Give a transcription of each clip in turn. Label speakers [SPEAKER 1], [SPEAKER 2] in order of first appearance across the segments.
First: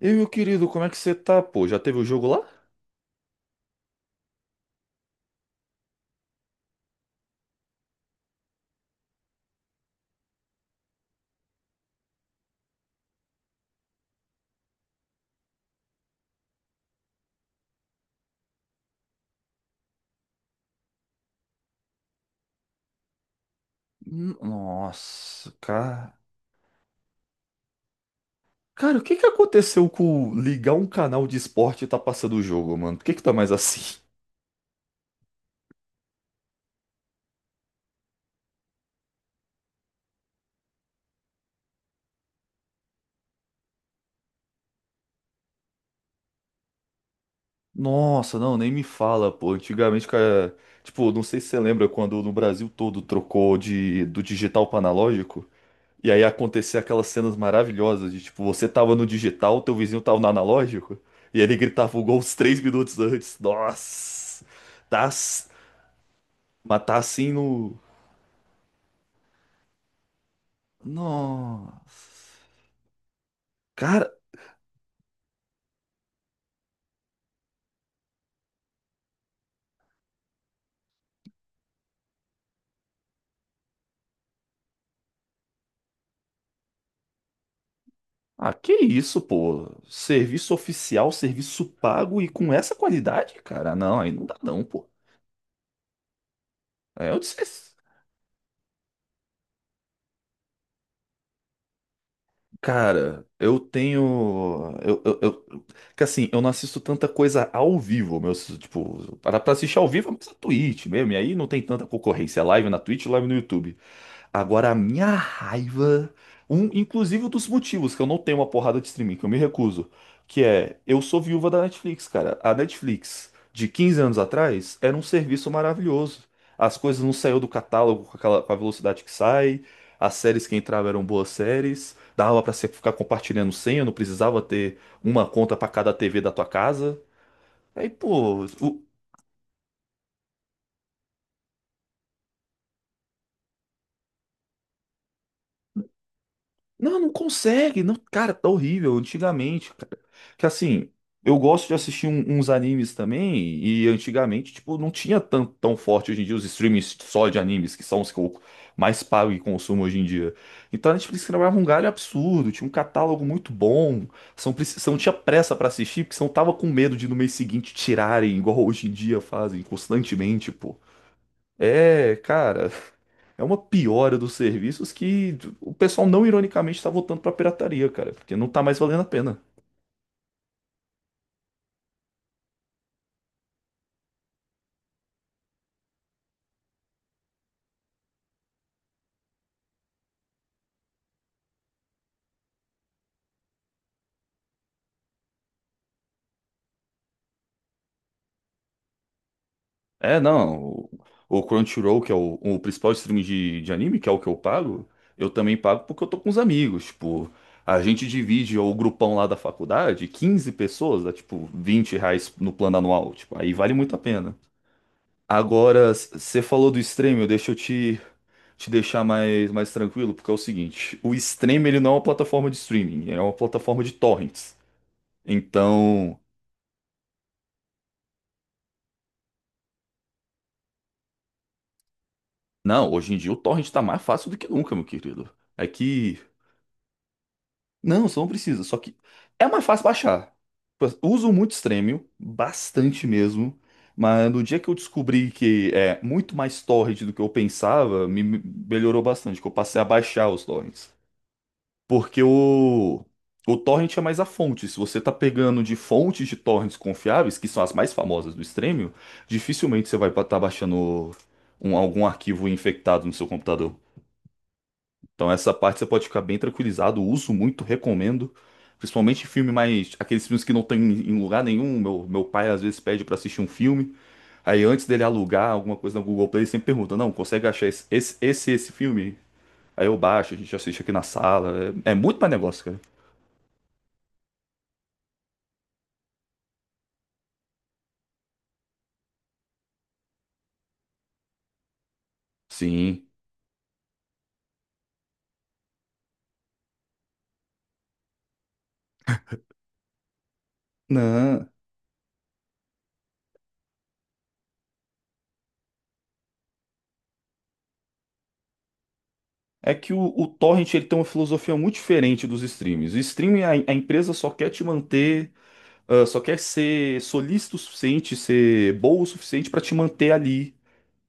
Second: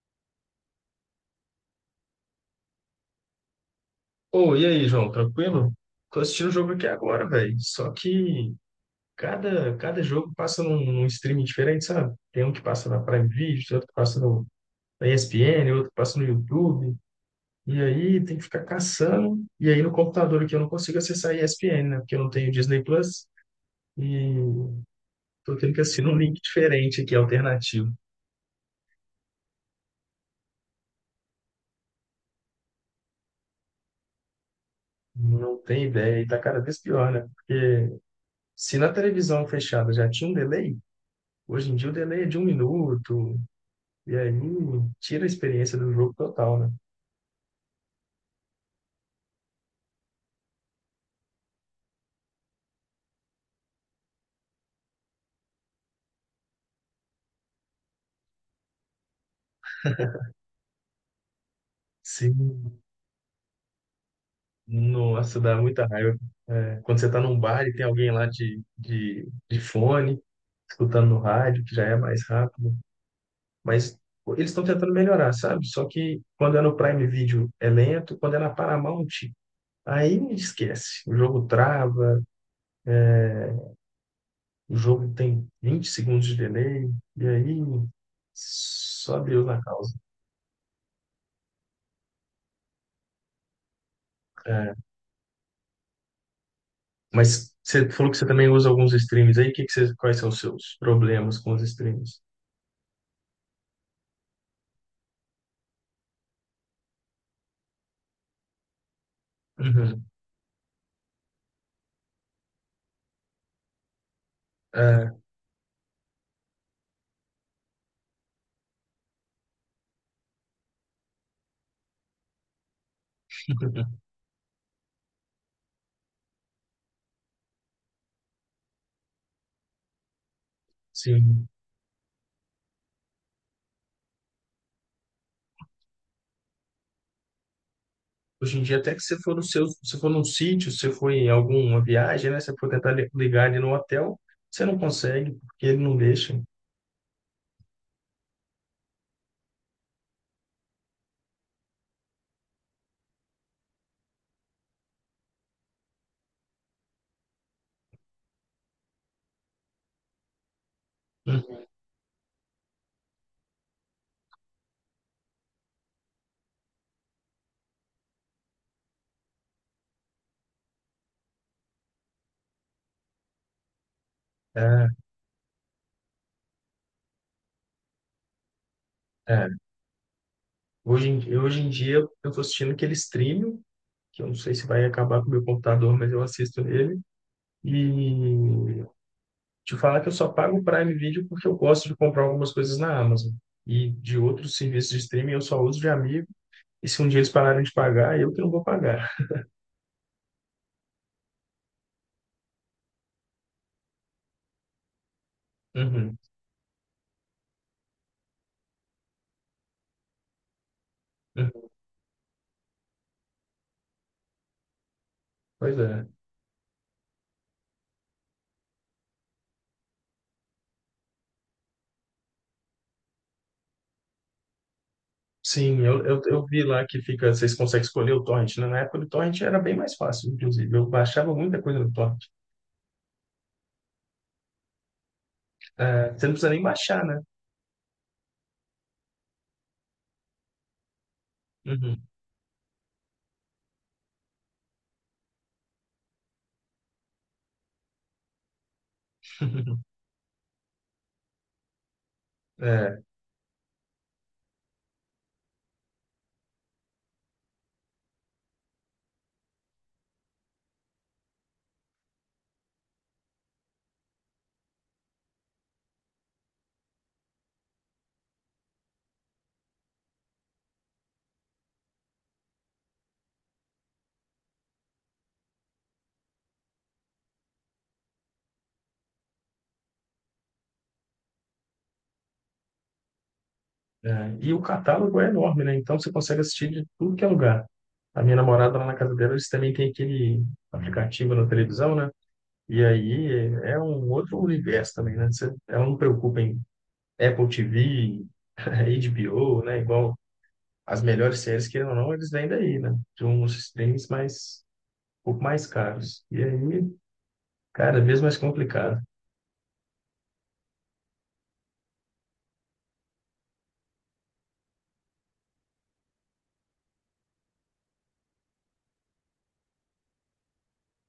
[SPEAKER 1] E meu querido, como é que você tá, pô? Já teve o jogo lá?
[SPEAKER 2] Ô, e aí, João, tranquilo? Tô assistindo o jogo aqui agora, velho. Só que cada jogo passa num streaming diferente, sabe? Tem um que passa na Prime Video, tem outro que passa no, na ESPN, outro que passa no YouTube. E aí tem que ficar caçando. E aí no computador aqui eu não consigo acessar a ESPN, né? Porque eu não tenho Disney Plus. E
[SPEAKER 1] Nossa,
[SPEAKER 2] tô tendo que assinar um
[SPEAKER 1] cara.
[SPEAKER 2] link diferente aqui, alternativo.
[SPEAKER 1] Cara, o que que aconteceu com ligar um canal de esporte e tá passando o jogo, mano? Por que que tá mais assim?
[SPEAKER 2] Não tem ideia. E tá cada vez pior, né? Porque se na televisão fechada já tinha um delay, hoje em dia o delay é de 1 minuto. E aí tira a experiência do jogo total, né?
[SPEAKER 1] Nossa, não, nem me fala, pô. Antigamente, cara, tipo, não sei se você lembra quando no Brasil todo trocou de do digital para analógico, e aí acontecia aquelas cenas maravilhosas de tipo, você tava no digital, teu vizinho tava no analógico, e ele gritava o gol uns três
[SPEAKER 2] Sim,
[SPEAKER 1] minutos antes. Nossa. Tá,
[SPEAKER 2] nossa,
[SPEAKER 1] s-
[SPEAKER 2] dá muita raiva. É,
[SPEAKER 1] mas tá
[SPEAKER 2] quando você tá
[SPEAKER 1] assim
[SPEAKER 2] num bar e
[SPEAKER 1] no...
[SPEAKER 2] tem alguém lá de fone, escutando no rádio, que já é mais
[SPEAKER 1] Nossa.
[SPEAKER 2] rápido. Mas
[SPEAKER 1] Cara,
[SPEAKER 2] eles estão tentando melhorar, sabe? Só que quando é no Prime Video é lento, quando é na Paramount, aí esquece. O jogo trava, o jogo tem 20 segundos de delay, e aí
[SPEAKER 1] ah, que isso,
[SPEAKER 2] só Deus na
[SPEAKER 1] pô?
[SPEAKER 2] causa.
[SPEAKER 1] Serviço oficial, serviço pago e com essa qualidade, cara? Não, aí não dá não, pô. Aí eu
[SPEAKER 2] Mas
[SPEAKER 1] disse,
[SPEAKER 2] você falou que você também usa alguns streams aí. Que você, quais são os seus problemas com os streams?
[SPEAKER 1] cara, eu tenho, que assim, eu não assisto tanta coisa ao vivo, meu, tipo, para pra assistir ao
[SPEAKER 2] Uhum.
[SPEAKER 1] vivo é mais a Twitch mesmo, e aí não tem tanta concorrência, é live na Twitch, live no YouTube. Agora, a minha
[SPEAKER 2] É,
[SPEAKER 1] raiva, inclusive um dos motivos que eu não tenho uma porrada de streaming, que eu me recuso, que é, eu sou viúva da Netflix, cara. A Netflix, de 15 anos atrás, era um serviço maravilhoso. As coisas não saíam do catálogo com aquela, com a velocidade que sai, as séries que entravam eram boas
[SPEAKER 2] sim.
[SPEAKER 1] séries, dava pra você ficar compartilhando senha, não precisava ter uma conta pra cada TV da tua casa. Aí, pô,
[SPEAKER 2] Hoje em dia,
[SPEAKER 1] o-
[SPEAKER 2] até que você for no seu, se for num sítio, se for em alguma viagem, né? Você for tentar li- ligar ele no hotel, você não consegue, porque ele não deixa.
[SPEAKER 1] Não, não consegue. Não, cara, tá horrível. Antigamente, cara. Que assim, eu gosto de assistir uns animes também. E antigamente, tipo, não tinha tão, tão forte hoje em dia os streams só de animes, que são os que eu mais pago e consumo hoje em dia. Então a Netflix trabalhava
[SPEAKER 2] Uhum.
[SPEAKER 1] um galho absurdo. Tinha um catálogo muito bom. São tinha pressa pra assistir, porque senão tava com medo de no mês seguinte tirarem, igual hoje em dia fazem constantemente, pô. É, cara, é uma piora dos
[SPEAKER 2] É,
[SPEAKER 1] serviços que o pessoal não ironicamente tá voltando pra pirataria, cara, porque não tá mais valendo a pena.
[SPEAKER 2] é. Hoje em, hoje em dia, eu estou assistindo aquele stream, que eu não sei se vai acabar com o meu computador, mas eu assisto ele. E te falar que eu só pago o Prime Video porque eu gosto de comprar algumas coisas na Amazon. E de outros serviços de streaming eu só uso de amigo. E se um dia eles pararem de pagar, eu que não vou pagar.
[SPEAKER 1] É, não, o Crunchyroll, que é o principal streaming de anime, que é o que eu pago, eu também pago porque eu
[SPEAKER 2] Uhum,
[SPEAKER 1] tô com os amigos, tipo, a gente divide o grupão lá da faculdade, 15 pessoas, dá tipo
[SPEAKER 2] uhum.
[SPEAKER 1] R$ 20 no plano anual, tipo, aí vale muito a pena.
[SPEAKER 2] Pois
[SPEAKER 1] Agora,
[SPEAKER 2] é.
[SPEAKER 1] você falou do streaming, deixa eu te deixar mais tranquilo, porque é o seguinte, o Stream ele não é uma plataforma de streaming, é uma plataforma de torrents.
[SPEAKER 2] Sim, eu,
[SPEAKER 1] Então,
[SPEAKER 2] eu, eu vi lá que fica, vocês conseguem escolher o torrent, né? Na época do torrent era bem mais fácil, inclusive. Eu baixava muita coisa no torrent.
[SPEAKER 1] não, hoje em dia o torrent tá mais fácil do que nunca, meu querido. É
[SPEAKER 2] É,
[SPEAKER 1] que,
[SPEAKER 2] você não precisa nem baixar, né?
[SPEAKER 1] não, você não precisa, só que é mais fácil baixar. Tipo, uso muito
[SPEAKER 2] Uhum.
[SPEAKER 1] Stremio, bastante mesmo, mas no dia que eu descobri que é muito mais torrent do que eu pensava, me melhorou bastante, que eu passei a baixar os torrents. Porque
[SPEAKER 2] É,
[SPEAKER 1] o torrent é mais a fonte. Se você tá pegando de fontes de torrents confiáveis, que são as mais famosas do Stremio, dificilmente você vai estar baixando algum arquivo infectado no seu computador. Então essa parte você pode ficar bem tranquilizado. Uso muito, recomendo. Principalmente filme mais... Aqueles filmes que não tem em lugar nenhum. Meu pai às vezes pede pra assistir um filme. Aí antes dele alugar alguma coisa no Google Play, ele sempre pergunta, não, consegue achar esse filme? Aí eu baixo, a gente assiste aqui na sala. É, é muito mais negócio, cara.
[SPEAKER 2] é. E o catálogo é enorme, né? Então você consegue assistir de tudo que é lugar. A minha namorada lá na casa dela, eles também têm aquele aplicativo na televisão, né? E
[SPEAKER 1] Sim.
[SPEAKER 2] aí é um outro universo também, né? Você, ela não preocupa em Apple TV, HBO, né? Igual as melhores
[SPEAKER 1] Não.
[SPEAKER 2] séries, que ou não, eles vêm daí, né? De uns streams mais, um pouco mais caros. E aí, cada vez mais complicado.
[SPEAKER 1] É que o torrent ele tem uma filosofia muito diferente dos streams. O streaming, a empresa só quer te manter, ah, só quer ser solícito o suficiente, ser boa o suficiente para te manter ali,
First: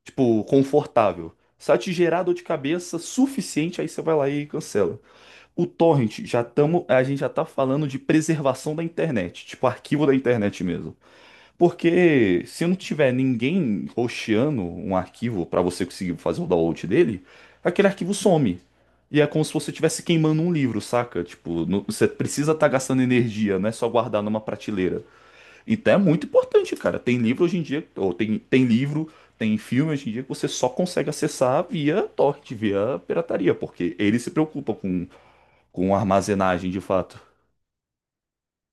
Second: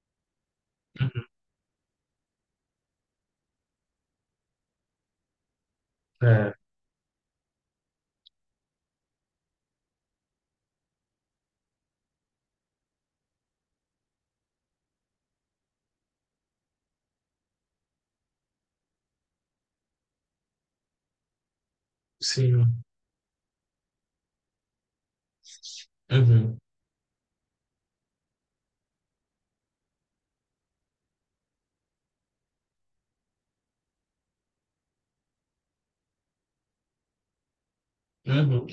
[SPEAKER 1] tipo, confortável. Se ela te gerar dor de cabeça suficiente, aí você vai lá e cancela. O torrent, já
[SPEAKER 2] É,
[SPEAKER 1] tamo, a gente já tá falando de preservação da internet, tipo arquivo da internet mesmo. Porque se não tiver ninguém hosteando um arquivo para você conseguir fazer o download dele, aquele arquivo some. E é como se você estivesse queimando um livro, saca? Tipo, você precisa estar
[SPEAKER 2] sim.
[SPEAKER 1] gastando energia, não é só guardar numa prateleira. Então é muito
[SPEAKER 2] Uhum,
[SPEAKER 1] importante, cara. Tem livro hoje em dia, ou tem livro, tem filme hoje em dia que você só consegue acessar via torrent, via pirataria, porque eles se preocupam com armazenagem de fato.
[SPEAKER 2] uhum.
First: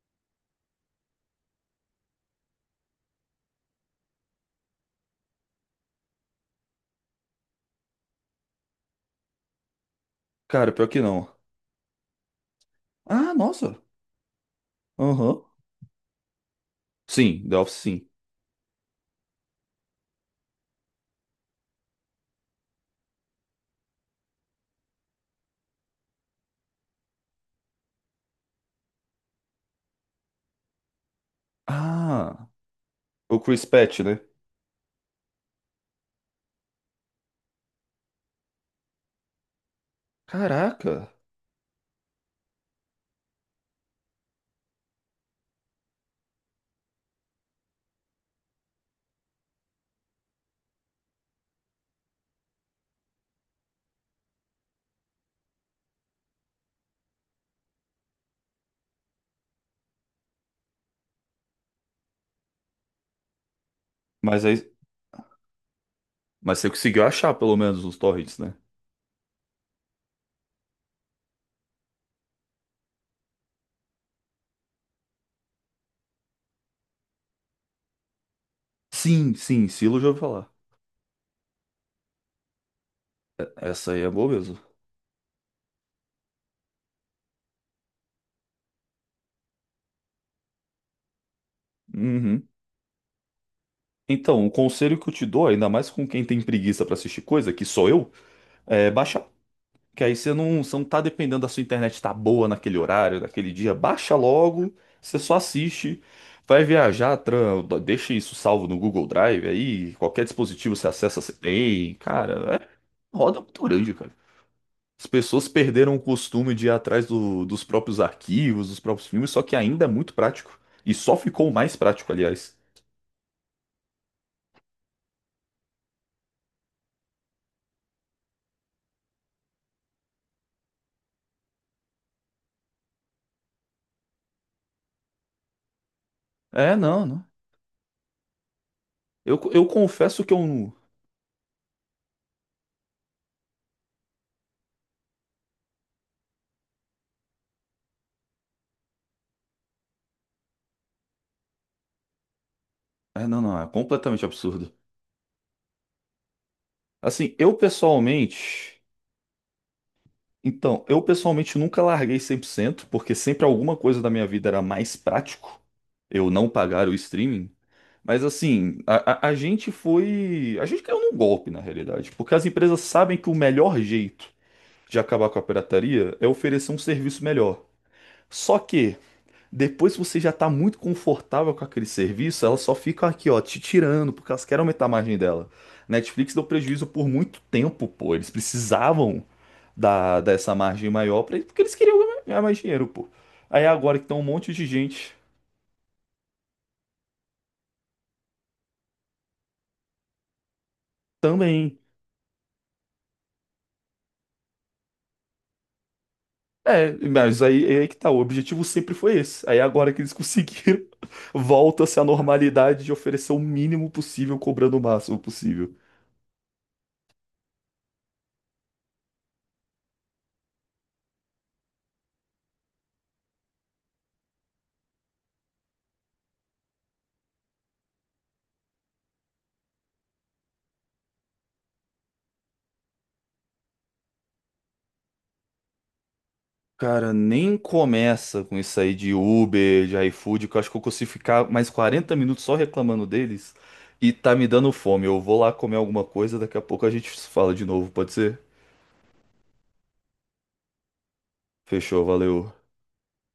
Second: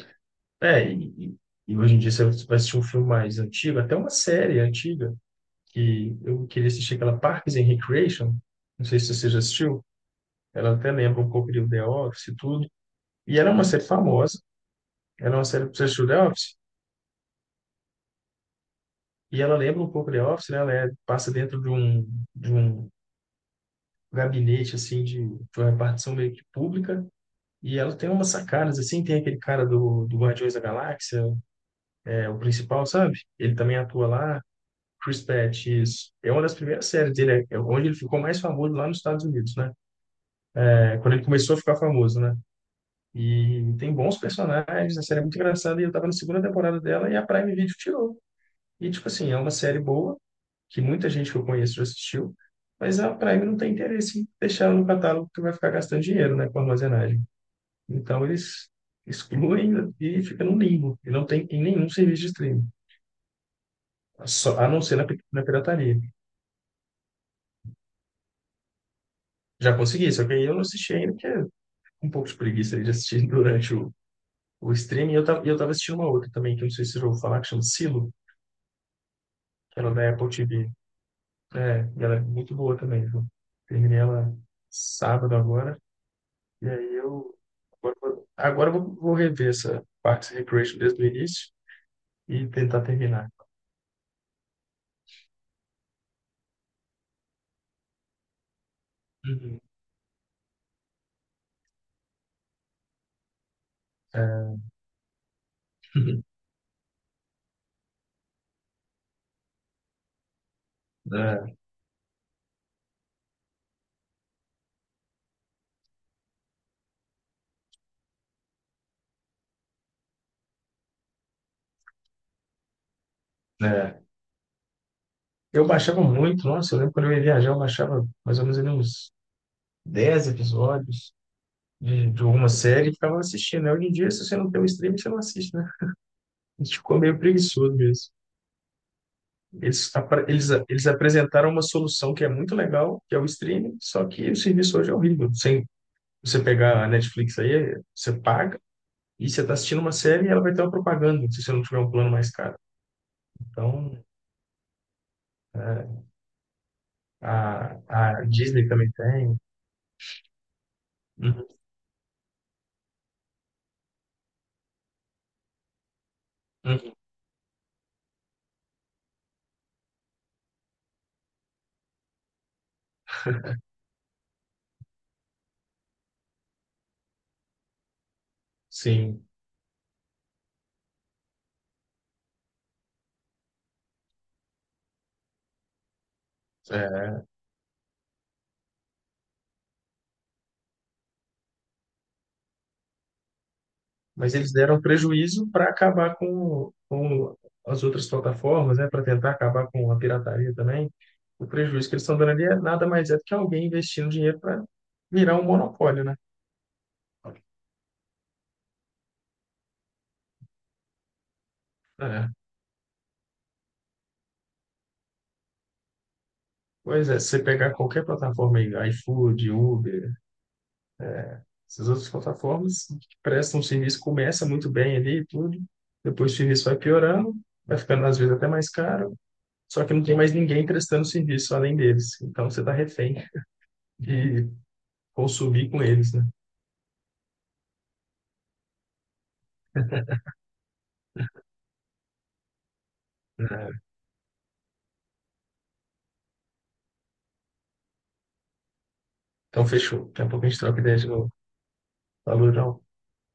[SPEAKER 2] É, e hoje em dia você vai assistir um filme mais antigo, até uma série antiga, que eu queria assistir aquela Parks and Recreation, não sei se você já assistiu,
[SPEAKER 1] Cara,
[SPEAKER 2] ela
[SPEAKER 1] pior
[SPEAKER 2] até
[SPEAKER 1] que
[SPEAKER 2] lembra
[SPEAKER 1] não.
[SPEAKER 2] um pouco de The Office e tudo.
[SPEAKER 1] Ah,
[SPEAKER 2] E ela é uma
[SPEAKER 1] nossa.
[SPEAKER 2] série famosa, ela é
[SPEAKER 1] Aham.
[SPEAKER 2] uma série que você assistiu The Office,
[SPEAKER 1] Sim, The Office sim.
[SPEAKER 2] e ela lembra um pouco The Office, né? Passa dentro de um gabinete, assim, de uma repartição meio que pública, e ela tem umas sacadas, assim, tem aquele cara do, do Guardiões da Galáxia, é o
[SPEAKER 1] Ah,
[SPEAKER 2] principal, sabe?
[SPEAKER 1] o
[SPEAKER 2] Ele
[SPEAKER 1] Chris
[SPEAKER 2] também
[SPEAKER 1] Patch,
[SPEAKER 2] atua
[SPEAKER 1] né?
[SPEAKER 2] lá, Chris Pratt, isso. É uma das primeiras séries dele, é é onde ele ficou mais famoso lá nos Estados Unidos, né? É,
[SPEAKER 1] Caraca.
[SPEAKER 2] quando ele começou a ficar famoso, né? E tem bons personagens, a série é muito engraçada, e eu tava na segunda temporada dela e a Prime Video tirou. E, tipo assim, é uma série boa, que muita gente que eu conheço já assistiu, mas a Prime não tem interesse em deixar ela no catálogo porque vai ficar gastando dinheiro, né, com armazenagem. Então eles excluem e fica no limbo, e não tem em nenhum serviço de streaming,
[SPEAKER 1] Mas
[SPEAKER 2] só, a
[SPEAKER 1] aí,
[SPEAKER 2] não ser na, na pirataria.
[SPEAKER 1] mas você conseguiu achar pelo menos os torrents, né?
[SPEAKER 2] Já consegui, só que aí eu não assisti ainda, porque é um pouco de preguiça aí de assistir durante o streaming. E eu tava assistindo uma outra também, que eu não sei se eu vou falar, que chama Silo,
[SPEAKER 1] Sim, sim,
[SPEAKER 2] que ela é
[SPEAKER 1] Silo já
[SPEAKER 2] da
[SPEAKER 1] ouvi
[SPEAKER 2] Apple
[SPEAKER 1] falar.
[SPEAKER 2] TV. É, e ela é muito boa também, viu?
[SPEAKER 1] Essa
[SPEAKER 2] Terminei
[SPEAKER 1] aí é boa
[SPEAKER 2] ela
[SPEAKER 1] mesmo.
[SPEAKER 2] sábado agora. E aí eu agora, agora eu vou rever essa Parks and Recreation desde o início e
[SPEAKER 1] Uhum.
[SPEAKER 2] tentar terminar.
[SPEAKER 1] Então, o conselho que eu te dou, ainda mais com quem tem preguiça pra assistir coisa, que sou eu, é baixar.
[SPEAKER 2] Uhum.
[SPEAKER 1] Que aí você não tá dependendo da sua internet tá boa naquele horário, naquele dia. Baixa
[SPEAKER 2] É,
[SPEAKER 1] logo, você só assiste. Vai viajar, tran, deixa isso salvo no Google Drive aí, qualquer dispositivo você acessa, você tem. Cara, é roda muito grande, cara. As pessoas perderam o costume de ir atrás dos próprios arquivos, dos próprios filmes, só que ainda é muito prático. E só ficou mais prático, aliás.
[SPEAKER 2] é. É. Eu baixava muito, nossa, eu lembro quando eu ia viajar, eu baixava mais ou menos ali uns 10 episódios de uma série e ficava assistindo, né? Hoje em dia, se você não tem um streaming, você não assiste, né? A
[SPEAKER 1] É,
[SPEAKER 2] gente ficou
[SPEAKER 1] não,
[SPEAKER 2] meio
[SPEAKER 1] não.
[SPEAKER 2] preguiçoso mesmo.
[SPEAKER 1] Eu
[SPEAKER 2] Eles,
[SPEAKER 1] confesso que eu
[SPEAKER 2] eles,
[SPEAKER 1] não.
[SPEAKER 2] eles apresentaram uma solução que é muito legal, que é o streaming, só que o serviço hoje é horrível. Sem você pegar a Netflix aí, você paga, e você está assistindo uma série e ela vai ter uma propaganda, se você não tiver um plano mais caro.
[SPEAKER 1] É, não, não, é
[SPEAKER 2] Então,
[SPEAKER 1] completamente absurdo.
[SPEAKER 2] é,
[SPEAKER 1] Assim, eu
[SPEAKER 2] a, a Disney
[SPEAKER 1] pessoalmente.
[SPEAKER 2] também tem.
[SPEAKER 1] Então, eu
[SPEAKER 2] Uhum,
[SPEAKER 1] pessoalmente nunca larguei 100%, porque sempre alguma coisa da minha vida era mais prático eu não pagar o
[SPEAKER 2] uhum,
[SPEAKER 1] streaming. Mas assim, a gente foi. A gente caiu num golpe, na realidade, porque as empresas sabem que o melhor jeito de acabar com a pirataria é oferecer um serviço melhor. Só que,
[SPEAKER 2] sim.
[SPEAKER 1] depois que você já está muito confortável com aquele serviço, ela só fica aqui, ó, te tirando, porque elas querem aumentar a margem dela. Netflix deu prejuízo por
[SPEAKER 2] É.
[SPEAKER 1] muito tempo, pô. Eles precisavam dessa margem maior, pra, porque eles queriam ganhar mais dinheiro, pô. Aí agora que tem um
[SPEAKER 2] Mas eles
[SPEAKER 1] monte de
[SPEAKER 2] deram
[SPEAKER 1] gente
[SPEAKER 2] prejuízo para acabar com as outras plataformas, né? Para tentar acabar com a pirataria também. O
[SPEAKER 1] também.
[SPEAKER 2] prejuízo que eles estão dando ali é nada mais é do que alguém investindo dinheiro para virar um monopólio, né?
[SPEAKER 1] É, mas aí, é aí que tá, o objetivo sempre foi esse. Aí agora que eles conseguiram, volta-se à
[SPEAKER 2] É,
[SPEAKER 1] normalidade de oferecer o mínimo possível, cobrando o máximo possível.
[SPEAKER 2] pois é, se você pegar qualquer plataforma aí, iFood, Uber, essas outras plataformas que prestam um serviço, começa muito bem ali e tudo, depois o serviço vai piorando, vai ficando às vezes até mais caro, só que não tem mais ninguém prestando serviço além deles. Então você está refém de consumir com eles, né?
[SPEAKER 1] Cara, nem começa com isso aí de Uber, de iFood, que eu acho que eu consigo ficar mais 40 minutos só reclamando deles
[SPEAKER 2] É,
[SPEAKER 1] e tá me dando fome. Eu vou lá comer alguma coisa, daqui a pouco a gente se fala de novo, pode ser?
[SPEAKER 2] então fechou. Daqui a pouco a gente troca ideia de novo.
[SPEAKER 1] Fechou, valeu.
[SPEAKER 2] Valeu, João.